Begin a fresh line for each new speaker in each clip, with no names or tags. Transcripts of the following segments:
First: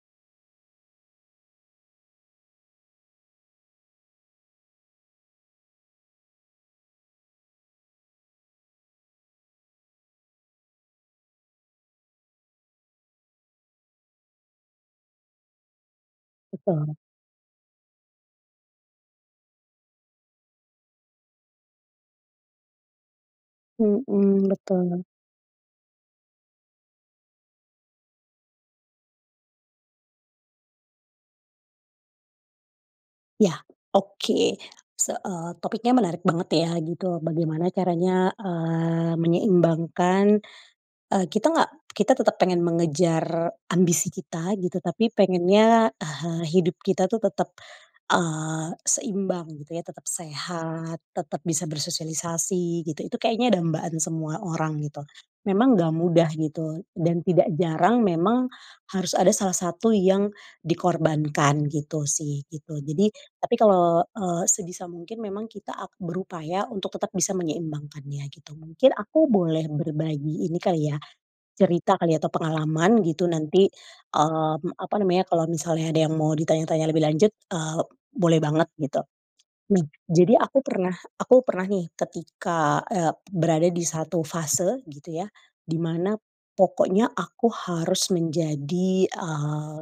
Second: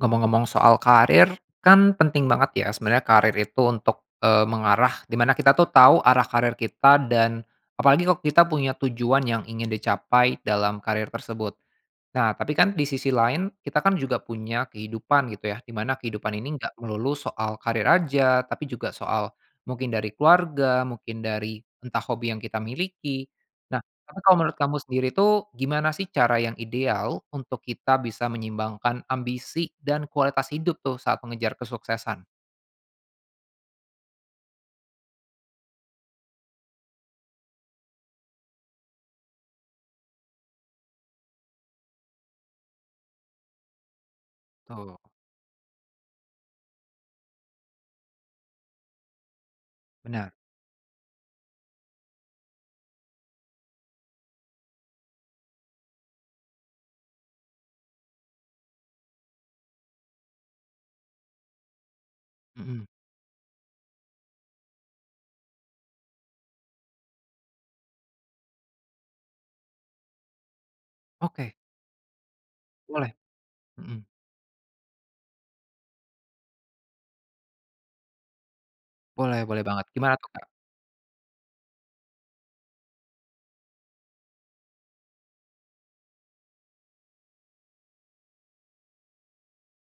Ngomong-ngomong soal karir, kan penting banget ya sebenarnya karir itu untuk, eee, mengarah di mana kita tuh tahu arah karir kita dan, apalagi kalau kita punya tujuan yang ingin dicapai dalam karir tersebut, nah tapi kan di sisi lain kita kan juga punya kehidupan gitu ya di mana kehidupan ini enggak
Betul.
melulu soal karir aja tapi juga soal, mungkin dari keluarga mungkin dari entah hobi yang kita miliki, nah tapi kalau
Mhm,
menurut kamu
betul.
sendiri tuh gimana sih cara yang ideal untuk kita bisa menyeimbangkan ambisi dan kualitas hidup tuh saat mengejar kesuksesan?
Ya, oke, se eee, topiknya menarik banget ya gitu bagaimana caranya, eee, menyeimbangkan, eee, kita nggak kita tetep pengen mengejar ambisi kita gitu
Betul.
tapi pengennya ehe hidup kita tuh tetep, eee, seimbang gitu ya tetep
Bener.
sehat tetep bisa bersosialisasi gitu itu kayaknya dambaan semua orang gitu, memang nggak mudah gitu dan tidak jarang memang, harus ada salah satu yang, dikorbankan gitu sih gitu
Mhm.
jadi, tapi kalo, eee, sebisa mungkin memang kita ap berupaya untuk tetep bisa menyeimbangkannya gitu mungkin aku boleh berbagi ini kali ya,
Oke.
cerita kali ya atau pengalaman
Boleh,
gitu nanti,
mhm.
eee, m apa namanya kalau misalnya ada yang mau ditanya-tanya lebih lanjut, eee, boleh banget gitu,
Boleh boleh
mem
banget gimana tuh,
jadi
Kak?
aku pernah aku pernah nih ketika, eee, berada di 1 fase gitu ya, di mana pokoknya aku harus menjadi, eee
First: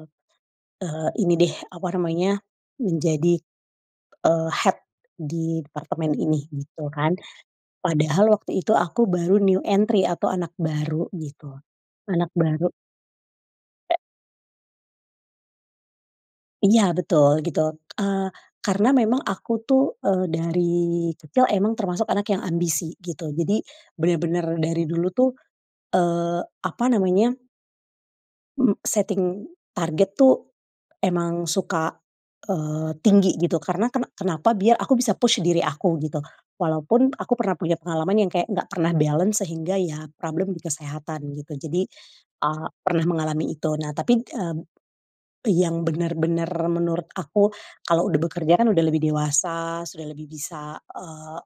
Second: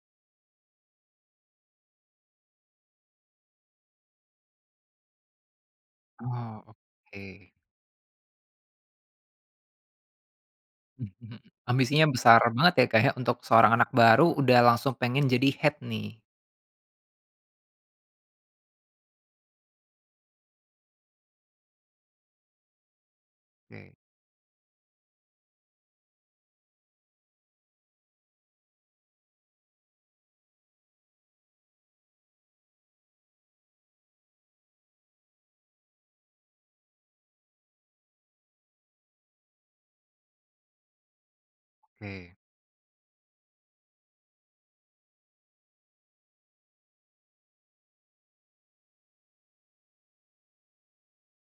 eee, ini deh apa namanya menjadi, eee, head di departement ini
Oh
gitu kan,
oke.
padahal waktu itu aku baru new entry atau anak baru
Mhm,
gitu,
ambisinya
anak
besar
baru.
banget ya, Kak, ya untuk seorang anak baru udah langsung pengen jadi head nih.
Iya betul gitu, eee, karena memang aku tuh, eee, dari kecil emang termasuk anak yang ambisi gitu jadi,
Oke.
bener-bener dari dulu tuh, eee, apa namanya. Mmm, setting target tuh, emang suka, eee, tinggi gitu karena kena kenapa biar aku bisa push diri aku gitu, walaupun aku pernah punya pengalaman yang kayak gak pernah balance sehingga ya problem di kesehatan gitu jadi,
Oke.
eee, pernah mengalami itu nah tapi, eee, yang bener-bener menurut aku kalo udah bekerja kan udah lebih dewasa sudah lebih bisa, eee,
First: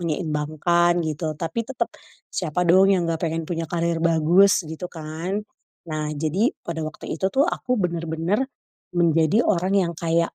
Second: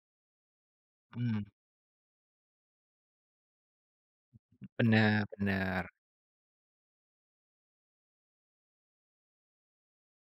menyeimbangkan gitu
Mmm.
tapi tetep, siapa dong yang gak pengen punya karir bagus gitu
Bener
kan,
bener.
nah jadi pada waktu itu tuh aku bener-bener, menjadi orang yang kayak,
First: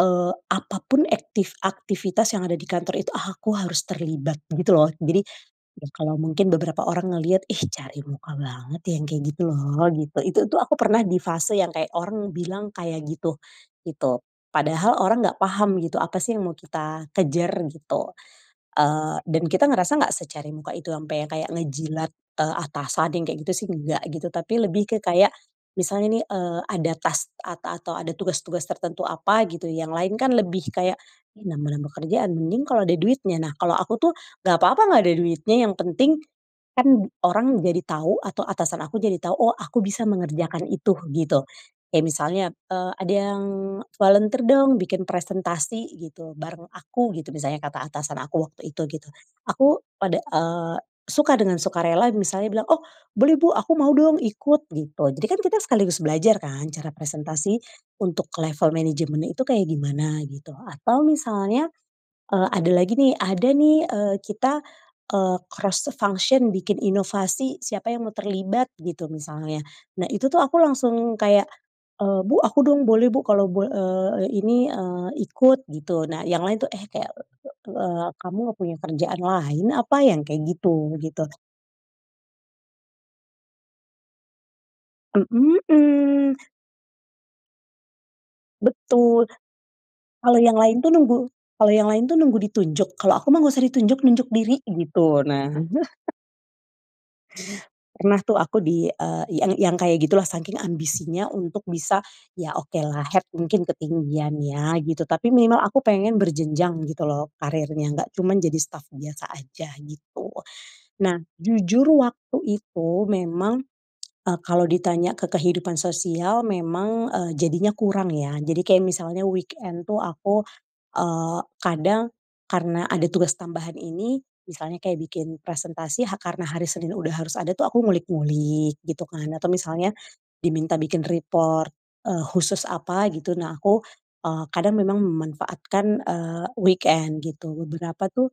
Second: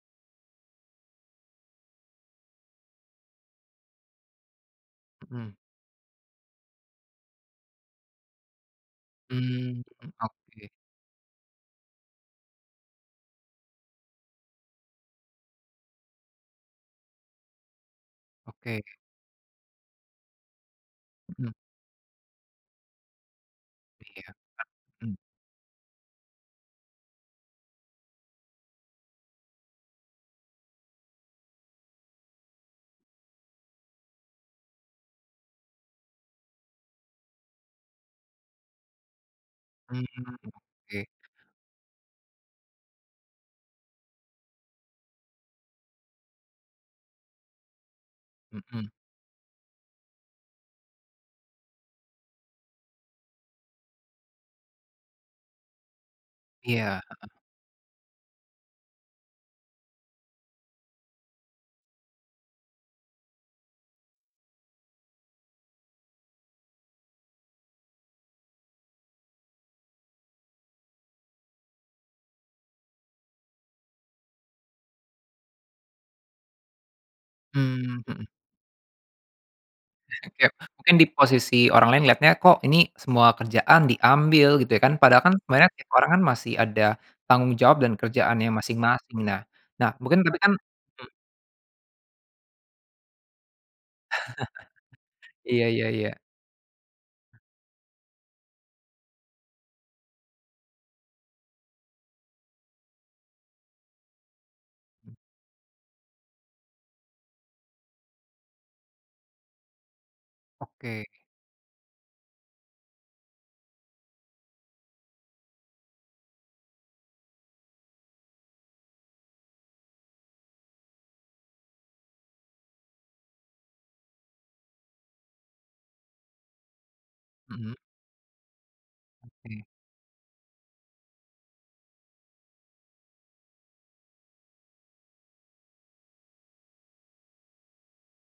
eee, apapun ektif aktivitas yang ada di kantor itu aku harus terlibat gitu loh jadi,
Mhm.
ya kalo mungkin beberapa orang ngeliat, ih, cari muka banget yang kayak gitu
Mmm,
loh
mhm,
gitu itu tuh
oke.
aku pernah di fase yang kayak orang bilang kayak gitu gitu padahal orang gak paham gitu apa sih yang mau kita kejar gitu,
Oke.
eee, dan kita ngerasa nggak secari muka itu ampe yang kayak
Mhm.
ngejilat, eee, atasan yang kayak gitu sih enggak
Iya
gitu
rek
tapi lebih ke
mhm.
kayak, misalnya nih, eee, ada task ata atau ada tugas-tugas tertentu apa gitu yang lain kan lebih kayak, "Ih, nambah-nambah kerjaan mending kalau ada duitnya" nah kalau aku tuh gak papa gak ada duitnya yang penting, kan orang jadi tau atau atasan aku jadi tau oh aku bisa
Mmm,
mengerjakan itu
oke.
gitu, kayak misalnya, eee, "Ada yang volunteer dong bikin presentasi" gitu, "bareng aku," gitu misalnya kata atasan aku waktu itu
Mhm.
gitu, aku pada eee, suka dengan sukarela misalnya bilang, "Oh boleh bu aku mau dong ikut" gitu jadi kan kita sekaligus belajar kan cara
Iya, heeh.
presentasi, untuk level management itu kayak gimana gitu atau misalnya, eee, ada lagi nih ada nih, eee, kita, eee, cross the function bikin inovasi siapa yang mau terlibat gitu misalnya, nah itu tuh aku langsung kayak, eee, "Bu aku dong boleh bu kalau" bo eee, "ini," eee, "ikut gitu" nah yang lain tuh, eh, kayak,
Mmm,
eee,
mhm.
kamu gak punya kerjaan lain apa yang kayak
Kayak mungkin
gitu
di
gitu.
posisi orang lain lihatnya kok ini semua kerjaan diambil gitu ya kan padahal kan sebenarnya tiap orang kan
Mhm.
masih ada tanggung jawab dan kerjaannya masing-masing
Betul.
nah nah mungkin
Kalau
tapi kan,
yang lain tuh
mhm.
nunggu kalau yang lain tuh nunggu ditunjuk kalau aku mah nggak usah ditunjuk nunjuk diri gitu nah.
Iya iya iya.
Pernah tuh aku di, eee, yang yang kayak gitulah saking ambisinya untuk bisa, ya okelah head mungkin ketinggian ya gitu
Hmm.
tapi minimal aku pengen berjenjang gitu loh karirnya nggak cuman jadi staff biasa aja gitu
Oke.
nah jujur waktu itu memang, eee, kalau ditanya ke kehidupan sosial memang, eee, jadinya kurang ya jadi kayak misalnya weekend tuh, aku, eee, kadang, karena ada tugas tambahan ini, misalnya kayak bikin presentasi ha karena hari Senin udah harus ada tuh
Mhm.
aku ngulik-ngulik gitu kan atau
Oke.
misalnya, diminta bikin report, eee, khusus apa gitu nah aku, eee, kadang memang memanfaatkan, eee, weekend gitu beberapa tuh,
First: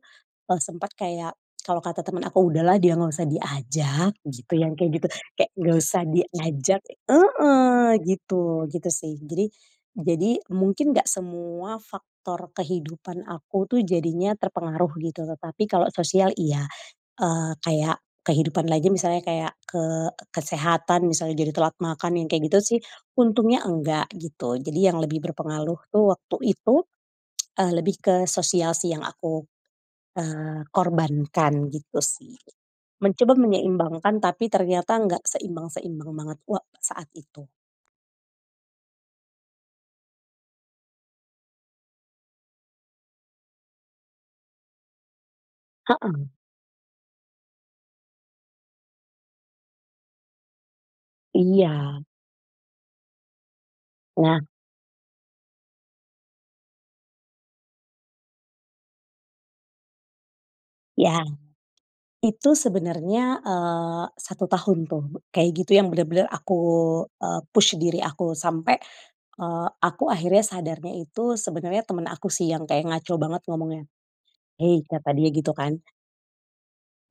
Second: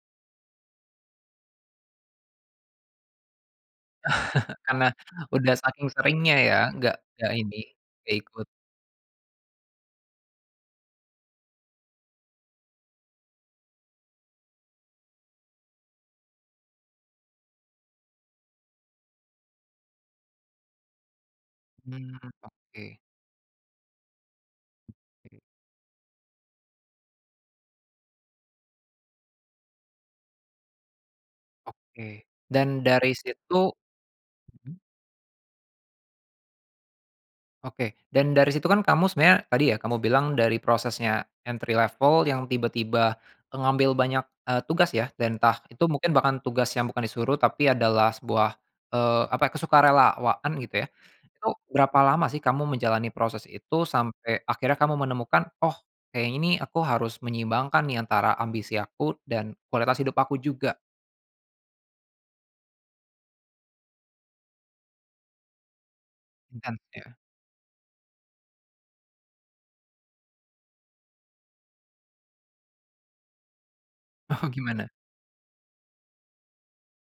eee, sempat kayak kalau kata temen aku, "Udahlah dia gak usah diajak" gitu yang
Karena
kayak gitu kayak
udah
gak
saking
usah
seringnya ya
diajak,
nggak nggak ini,
heeh,
nggak ikut.
gitu gitu sih jadi jadi mungkin gak semua faktor kehidupan aku tuh jadinya terpengaruh gitu tetapi kalau sosial iya, eee, kayak kehidupan lagi misalnya kayak ke kesehatan misalnya jadi telat
Mmm,
makan yang kayak gitu sih
oke.
untungnya enggak gitu jadi yang lebih
Oke.
berpengaruh tuh waktu itu, eee lebih ke sosial sih yang aku, eee, korbankan gitu
Oke,
sih,
dan dari
mencoba
situ
menyeimbangkan tapi
mhm.
ternyata nggak seimbang-seimbang banget wa saat itu.
Oke dan dari situ kan kamu sebenarnya tadi ya kamu bilang dari prosesnya entry level yang tiba-tiba, mengambil banyak, eee, tugas ya dan entah itu mungkin
Heeh.
bahkan tugas yang bukan disuruh tapi adalah sebuah, eee, apa ya kesukarelawan gitu ya, itu berapa
Iya.
lama sih kamu menjalani proses itu
Nah.
sampai akhirnya kamu menemukan oh kayaknya ini aku harus menyeimbangkan nih antara ambisi aku dan kualitas hidup aku juga.
Iya. Itu sebenarnya, eee, 1 tahun tuh kayak gitu yang bener-bener aku,
Intens ya.
eee, push diri aku sampai, eee, aku akhirnya sadarnya itu sebenarnya temen aku sih yang kayak ngaco banget ngomongnya,
Oh
"Hei,"
gimana?
kata dia gitu kan.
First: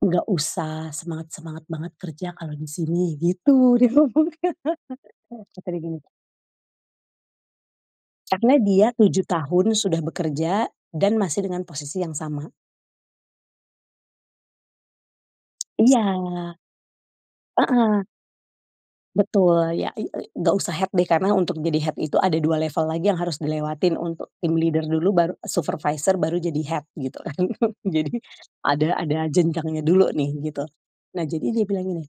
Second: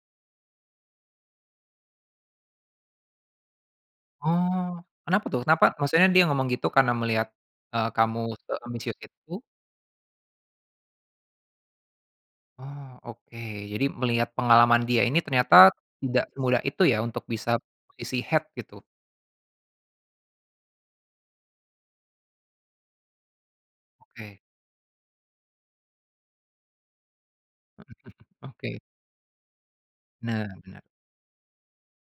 "Nggak usah, semangat semangat banget kerja kalau di sini." Gitu dia ngomongnya.
Oh, kenapa tuh? Kenapa
kata dia gini
maksudnya dia ngomong gitu karena melihat, eee, kamu
karena dia
seambisius
7
itu?
tahun sudah bekerja, dan masih dengan posisi yang sama.
Oh oke, jadi melihat pengalaman dia ini, ternyata tidak
Iya.
semudah itu ya untuk bisa
Heeh.
posisi head, gitu.
Betul, ya i i nggak usah head deh, karena untuk jadi head itu ada 2 level lagi yang harus dilewatin, untuk
Oke.
team leader dulu, baru supervisor, baru jadi head, gitu, kan.
Heeh
Jadi,
heeh. Oke.
ada ada jenjangnya dulu nih,
Benar
gitu.
benar.
Nah, jadi dia bilang gini,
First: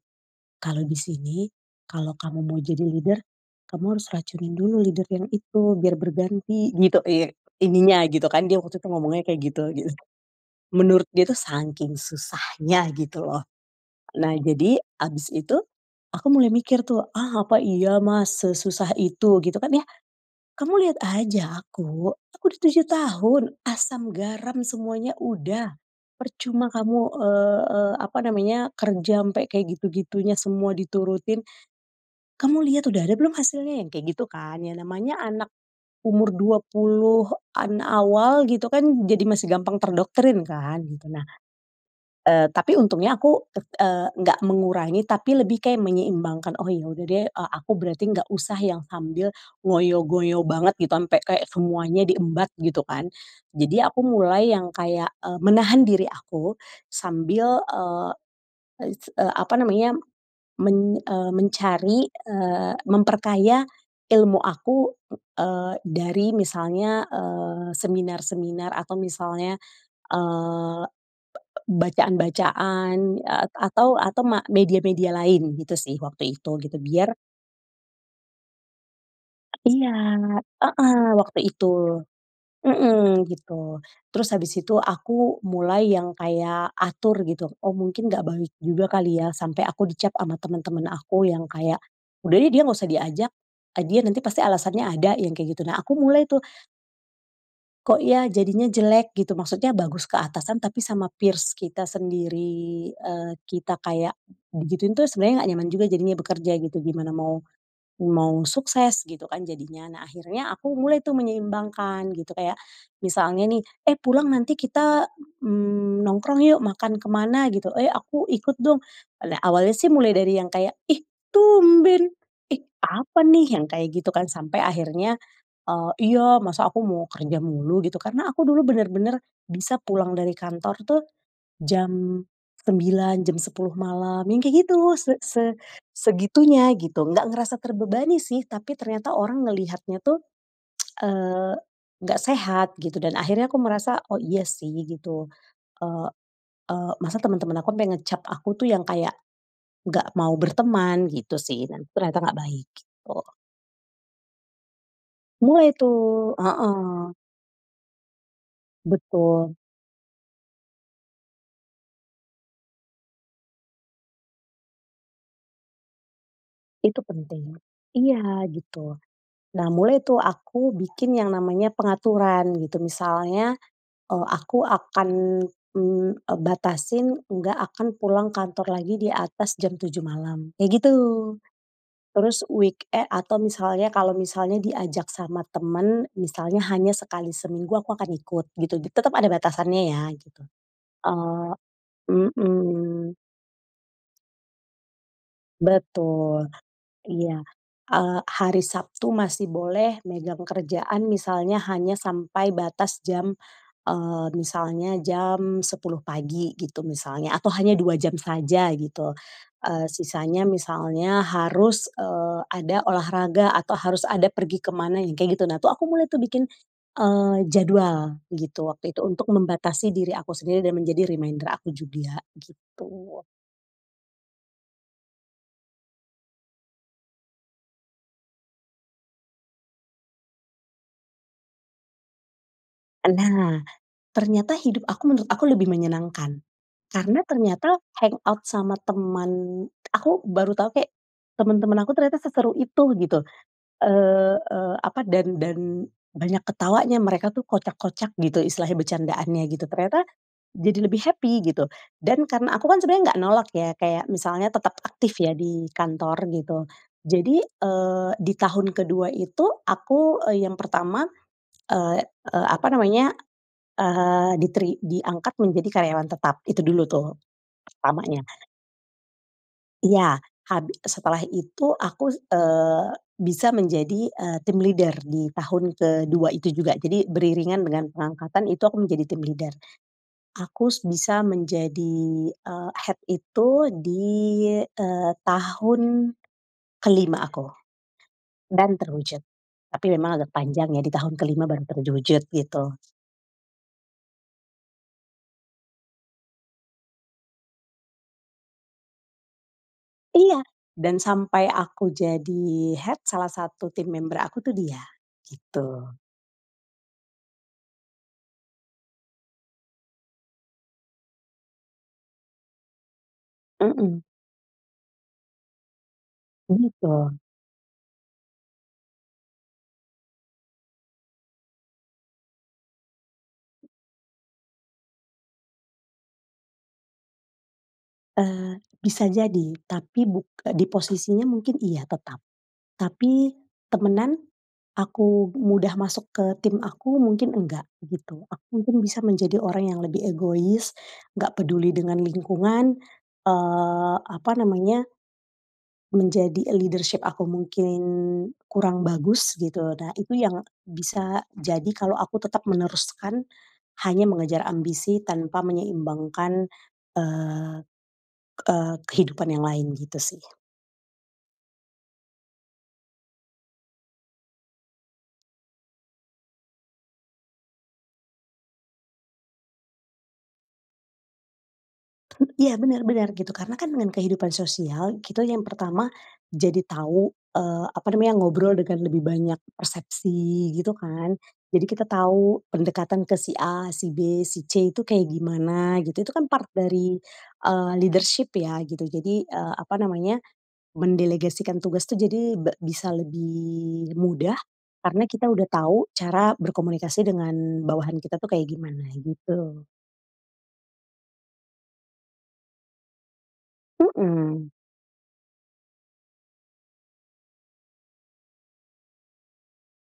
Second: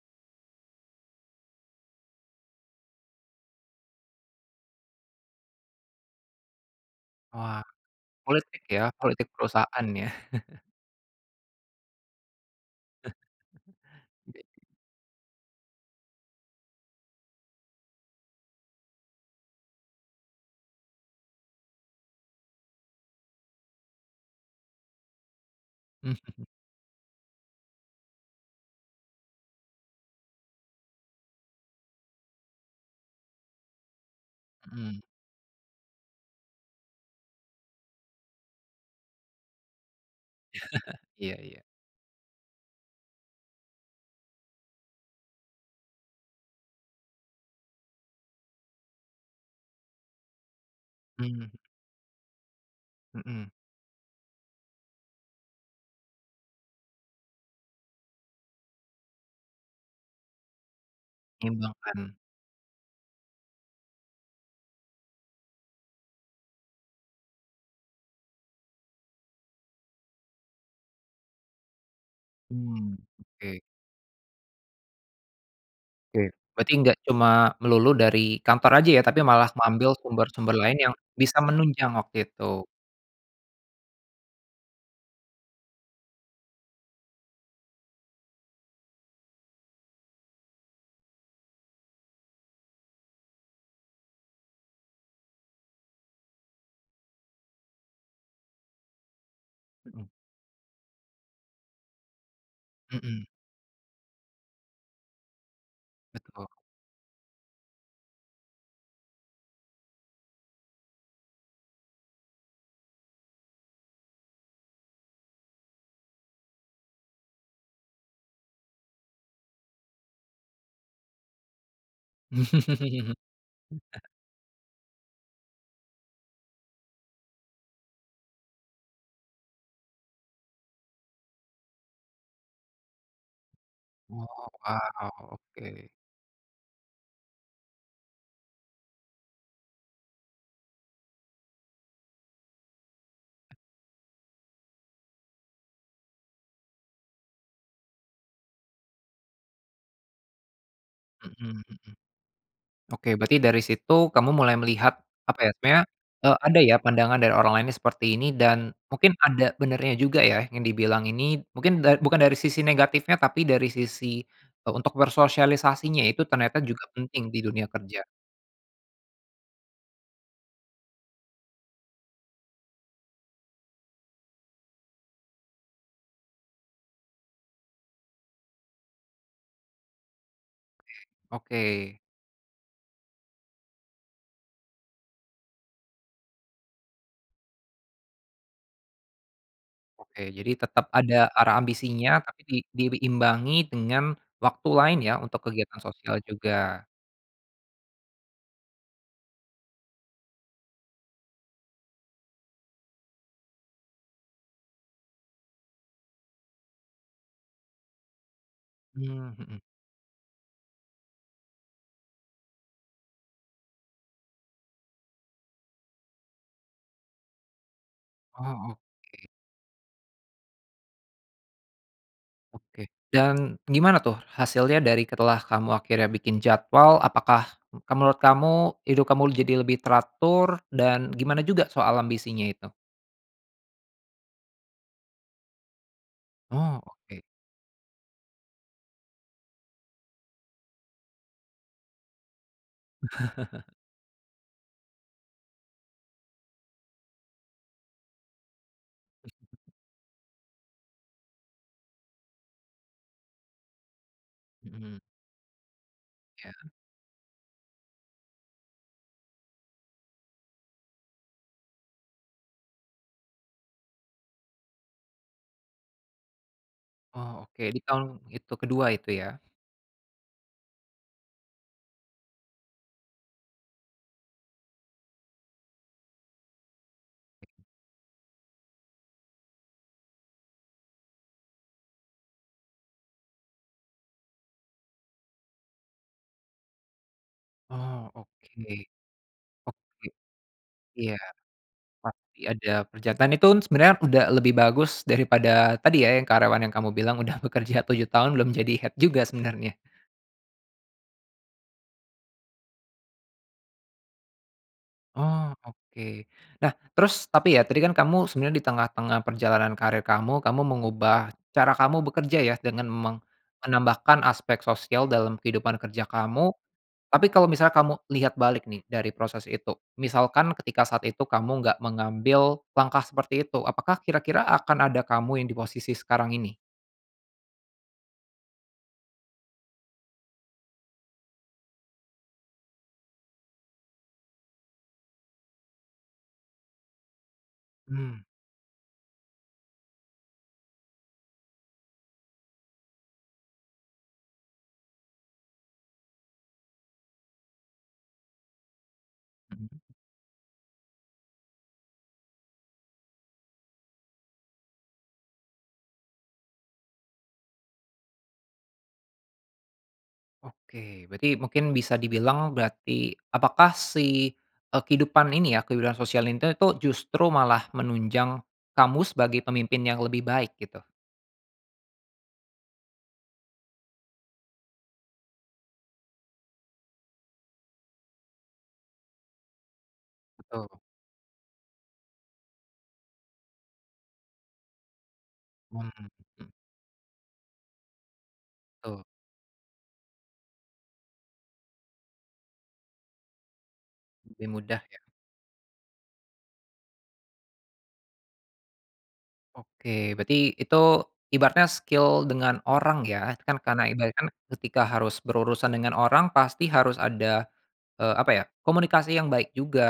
"Kalau di sini, kalau kamu mau jadi leader, kamu harus racunin dulu leader yang itu, biar berganti," gitu. Iya
Wah,
ininya gitu kan, dia
politik
waktu
ya,
tuh ngomongnya
politik
kayak gitu,
perusahaan
gitu.
ya?
Menurut dia tuh sangking susahnya gitu loh. Nah,
[unintelligible]
jadi abis itu, aku mulai mikir tuh, "Ah, apa iya Mas sesusah itu?" Gitu kan ya, "Kamu liat aja aku, aku dah 7 tahun, asam garam semuanya udah,
Mmm, mhm.
percuma kamu, eee eee, apa namanya, kerja ampe kek gitu-gitunya, semua diturutin. Kamu liat udah ada belum hasilnya?" Yang kayak gitu kan, ya
Mhm.
namanya anak umur 20-an awal gitu kan, jadi masih gampang terdoktrin kan, gitu. Nah,
Iya iya.
eee, tapi untungnya aku tek eee, nggak mengurangi tapi lebih kayak menyeimbangkan, "Oh ya udah deh, eee, aku berarti nggak usah yang sambil ngoyo-ngoyo banget gitu, ampe kayak
Hmm.
semuanya di embat gitu kan."
Mhm.
Jadi aku mulai yang kayak, eee, menahan diri aku sambil, eee, is eee, apa namanya, men eee, mencari,
Menyeimbangkan.
eee, memperkaya ilmu aku, ng eee, dari misalnya, eee, seminar-seminar atau misalnya, eee, b b
Hmm,
bacaan-bacaan, a
oke.
atau atau ma media-media lain, gitu sih
Oke,
waktu itu
berarti
gitu,
nggak
biar
cuma melulu dari kantor aja ya, tapi malah
iya,
mengambil sumber-sumber lain yang
heeh,
bisa
waktu itu,
menunjang waktu itu.
mhm, gitu. Terus habis itu aku mulai yang kayak atur gitu, "Oh mungkin nggak baik juga kali ya," sampai aku dicap sama temen-temen aku yang kayak, udah deh dia nggak usah diajak, eee, dia nanti pasti alasannya ada yang kayak gitu. Nah, aku mulai tuh kok ya jadinya jelek gitu, maksudnya
Mhm.
bagus ke atasan tapi sama peers kita sendiri,
Mhm.
eee, kita kayak digituin tuh sebenarnya nggak nyaman juga jadinya
Betul.
bekerja gitu, gimana mau mau sukses gitu kan jadinya. Nah, akhirnya aku mulai tuh menyeimbangkan gitu, kayak misalnya nih, "Eh pulang nanti kita, mmm, nongkrong yuk makan ke mana gitu," "Eee, aku ikut dong." Alak awalnya sih mulai dari yang kayak, "Ih tumben, ih apa nih," yang kayak gitu kan, sampe akhirnya, eee, "Iya masa aku mau kerja mulu," gitu kan. Karena aku dulu bener-bener bisa pulang dari kantor tuh, jam 09:00, jam 10:00 malam,
Oh,
yang kayak gitu,
wow,
se se
oke.
segitunya, gitu. Nggak ngerasa terbebani sih, tapi ternyata orang ngeliatnya tuh, eee, nggak sehat gitu dan akhirnya aku merasa, oh iya sih, gitu. Eee eee, masa temen-temen aku sampai ngecap aku tuh yang kayak, nggak mau berteman gitu sih
Mhm
dan
mhm.
ternyata nggak baik,
Oke
gitu.
berarti dari situ kamu mulai melihat, apa ya,
Boleh
sebenernya,
tuh,
eee, ada ya
heeh.
pandangan dari orang lain yang seperti ini, dan mungkin ada
Betul.
benarnya juga ya yang dibilang ini. Mungkin da bukan dari sisi negatifnya, tapi dari sisi, eee, untuk bersosialisasinya itu ternyata juga
Itu
penting di
penting,
dunia kerja.
iya gitu. Nah, mulai tuh aku bikin yang namanya pengaturan, gitu. Misalnya, eee, aku akan, mmm, eee, batasin, nggak akan pulang kantor lagi di atas jam 07:00 malam, kayak gitu.
Oke oke.
Terus weeke atau misalnya kalau misalnya diajak sama temen, misalnya hanya sekali seminggu aku akan ikut, gitu. Tetep ada batasannya ya,
Oke,
gitu.
jadi tetap ada
Eee,
arah ambisinya, tapi di dibi
mhm.
imbangi dengan waktu lain ya untuk kegiatan sosial
Betul,
juga.
iya. Eee, hari Sabtu masih boleh megang kerjaan misalnya hanya sampai batas jam, eee, misalnya jam 10:00 pagi, gitu misalnya. Atau hanya 2 jam saja, gitu.
Mmm, mhm.
Eee, sisanya misalnya harus, eee, ada olahraga atau harus ada pergi ke mana, yang kayak gitu nah, tuh aku mulai tuh bikin, eee, jadwal, gitu.
Oh
Waktu
oke.
itu untuk membatasi diri aku sendiri dan menjadi reminder aku juga,
Oke,
gitu.
dan gimana tuh hasilnya dari setelah kamu akhirnya bikin jadwal, apakah, mmm, kal menurut kamu hidup kamu jadi lebih teratur, dan gimana juga soal ambisinya itu?
Nah, ternyata hidup aku menurut aku lebih menyenangkan.
Oh
Karena
oke.
ternyata, hangout sama teman aku baru tau kek, teman-teman aku ternyata seseru itu, gitu. Eee eee, apa, dan dan banyak ketawanya mereka tuh kocak-kocak gitu, istilahnya bercandaannya gitu. Ternyata, jadi lebih happy, gitu, dan karena aku kan sebenernya nggak nolak ya kayak misalnya tetap
Mhm.
aktif ya di kantor, gitu.
Iya.
Jadi, eee, di tahun ke-2 itu aku, eee, yang pertama, eee eee, apa namanya, eee, diteri diangkat menjadi karyawan tetap, itu dulu tuh,
Oh oke, di tahun
pertamanya.
itu ke-2 itu ya?
Iya, habi setelah itu aku, eee, bisa menjadi, eee, team leader di tahun ke-2 itu juga. Jadi, beriringan dengan pengangkatan itu aku menjadi team leader. Aku s bisa menjadi, eee, head itu di, eee, tahun ke-5 aku,
Oh oke.
dan terwujud. Tapi
Oke,
memang agak panjang ya, di
iya,
tahun ke-5 baru terwujud,
pasti
gitu.
ada pekerjaan itu n sebenarnya udah lebih bagus daripada tadi ya, yang karyawan yang kamu bilang udah bekerja 7 tahun belum jadi head juga sebenarnya.
Iya, dan sampai aku jadi head, salah satu team member aku tuh dia,
Oh
gitu.
oke. Nah terus tapi ya, tadi kan kamu sebenarnya di tengah-tengah perjalanan karir kamu, kamu mengubah cara kamu bekerja ya, dengan meng
Mhm.
menambahkan aspek sosial dalam kehidupan kerja kamu,
Gitu.
tapi kalau misalnya kamu lihat balik nih, dari proses itu, misalkan ketika saat itu kamu nggak mengambil langkah seperti itu, apakah kira-kira akan ada kamu yang di posisi sekarang ini?
Eee, bisa jadi tapi buk di posisinya mungkin iya tetap. Tapi temenan, aku mudah masuk ke tim aku mungkin nggak,
Mhm.
gitu. Aku mungkin bisa menjadi orang yang lebih egois, nggak peduli dengan lingkungan, eee, apa namanya menjadi leadership aku mungkin kurang bagus
Mhm.
gitu. Nah, itu yang bisa jadi kalo aku tetep meneruskan hanya mengejar ambisi tanpa menyeimbangkan, eee, eee, kehidupan yang lain gitu sih.
Oke, berarti mungkin bisa dibilang berarti apakah si, eee, kehidupan ini ya, kehidupan sosial ini tuh justru malah menunjang kamu sebagai pemimpin yang lebih baik gitu?
Iya, bener bener gitu. Karna kan dengan kehidupan sosial, kita yang pertama jadi tau, eee, apa namanya, ngobrol dengan lebih banyak persepsi
Betul.
gitu kan. Jadi, kita tau pendekatan ke si A, si B, si C itu kayak gimana
Mhm,
gitu. Itu kan part
mmm.
dari, eee, leadership ya gitu.
Tuh.
Jadi, eee, apa namanya, mendelegasikan tugas tuh jadi be bisa lebih mudah.
Lebih mudah ya.
Karna kita udah tau cara berkomunikasi dengan bawahan kita tuh kayak gimana gitu.
Oke, berarti itu ibaratnya skill dengan orang ya, kan karena ibarat kan,
Mhm.
ketika harus berurusan dengan orang pasti harus ada, eee, apa ya, komunikasi yang baik juga,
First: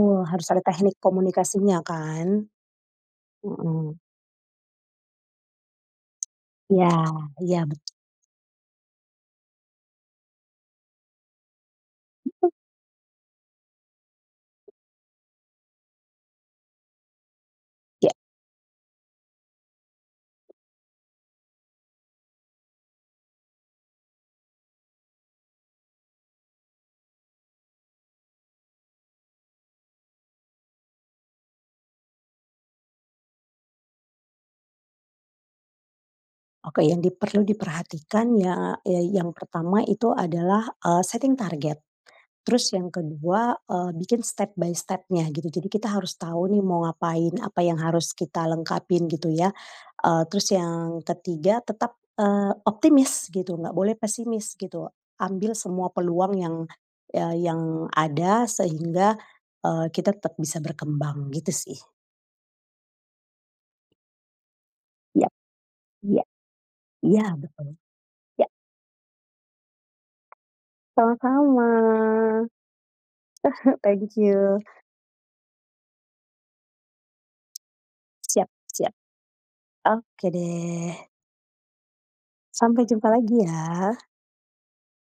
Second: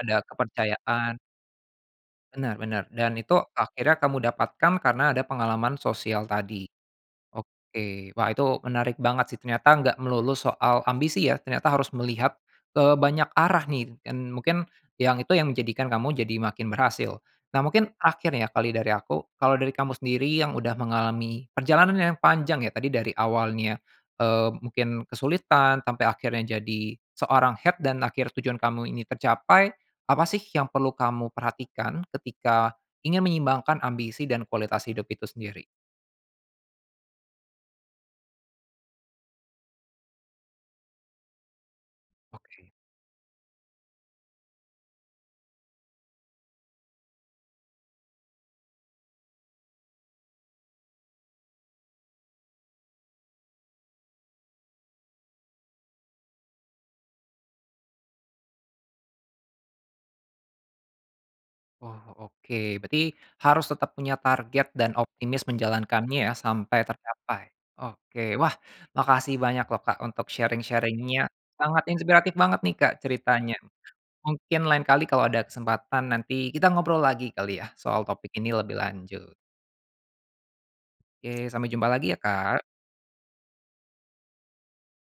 ada
harus ada teknik
kepercayaan.
komunikasinya kan.
Bener, bener. Dan itu akhirnya
Mhm.
kamu dapatkan karena ada pengalaman sosial tadi.
Iya iya bet
Oke, wah itu menarik banget sih, ternyata enggak melulu soal ambisi ya ternyata harus melihat,
Mhm.
eee, ke banyak arah nih kin mungkin yang itu yang menjadikan kamu jadi makin berhasil. Nah, mungkin
Ya.
terakhir nih ya kali dari aku. Kalau dari kamu sendiri yang udah mengalami perjalanan yang panjang ya, tadi dari awalnya, eee, mungkin kesulitan sampe akhirnya jadi seorang head dan akhir tujuan kamu ini tercapai, apa sih yang perlu kamu perhatikan ketika ingin menyeimbangkan ambisi dan kualitas hidup itu sendiri?
Oke, yang diperlu diperhatikan ya, yang pertama itu adalah, eee, setting target.
Oke.
Terus yang kedua, eee, bikin step by step-nya gitu. Jadi kita harus tau nih mau ngapain, apa yang harus kita lengkapin gitu ya. Eee, terus yang ketiga tetap, eee, optimis gitu, nggak boleh pesimis gitu. Ambil semua peluang yang ya yang ada sehingga, eee, kita tetep bisa berkembang gitu sih.
Oh, oke. Berarti harus tetap punya target dan
Yup,
optimis menjalankannya
iya,
ya sampe
iya
tercapai.
betul.
Oke,
Ya.
wah makasih banyak loh, Kak, untuk sharing-sharing-nya
Sama-sama.
sangat inspiratif banget nih, Kak, ceritanya.
Thank you.
Mungkin lain kali kalau ada kesempatan, nanti kita ngobrol lagi kali ya soal topik
Siap,
ini lebih
siap.
lanjut.
Oke deh.
Oke, sampe jumpa lagi ya, Kak.
Sampai jumpa lagi ya.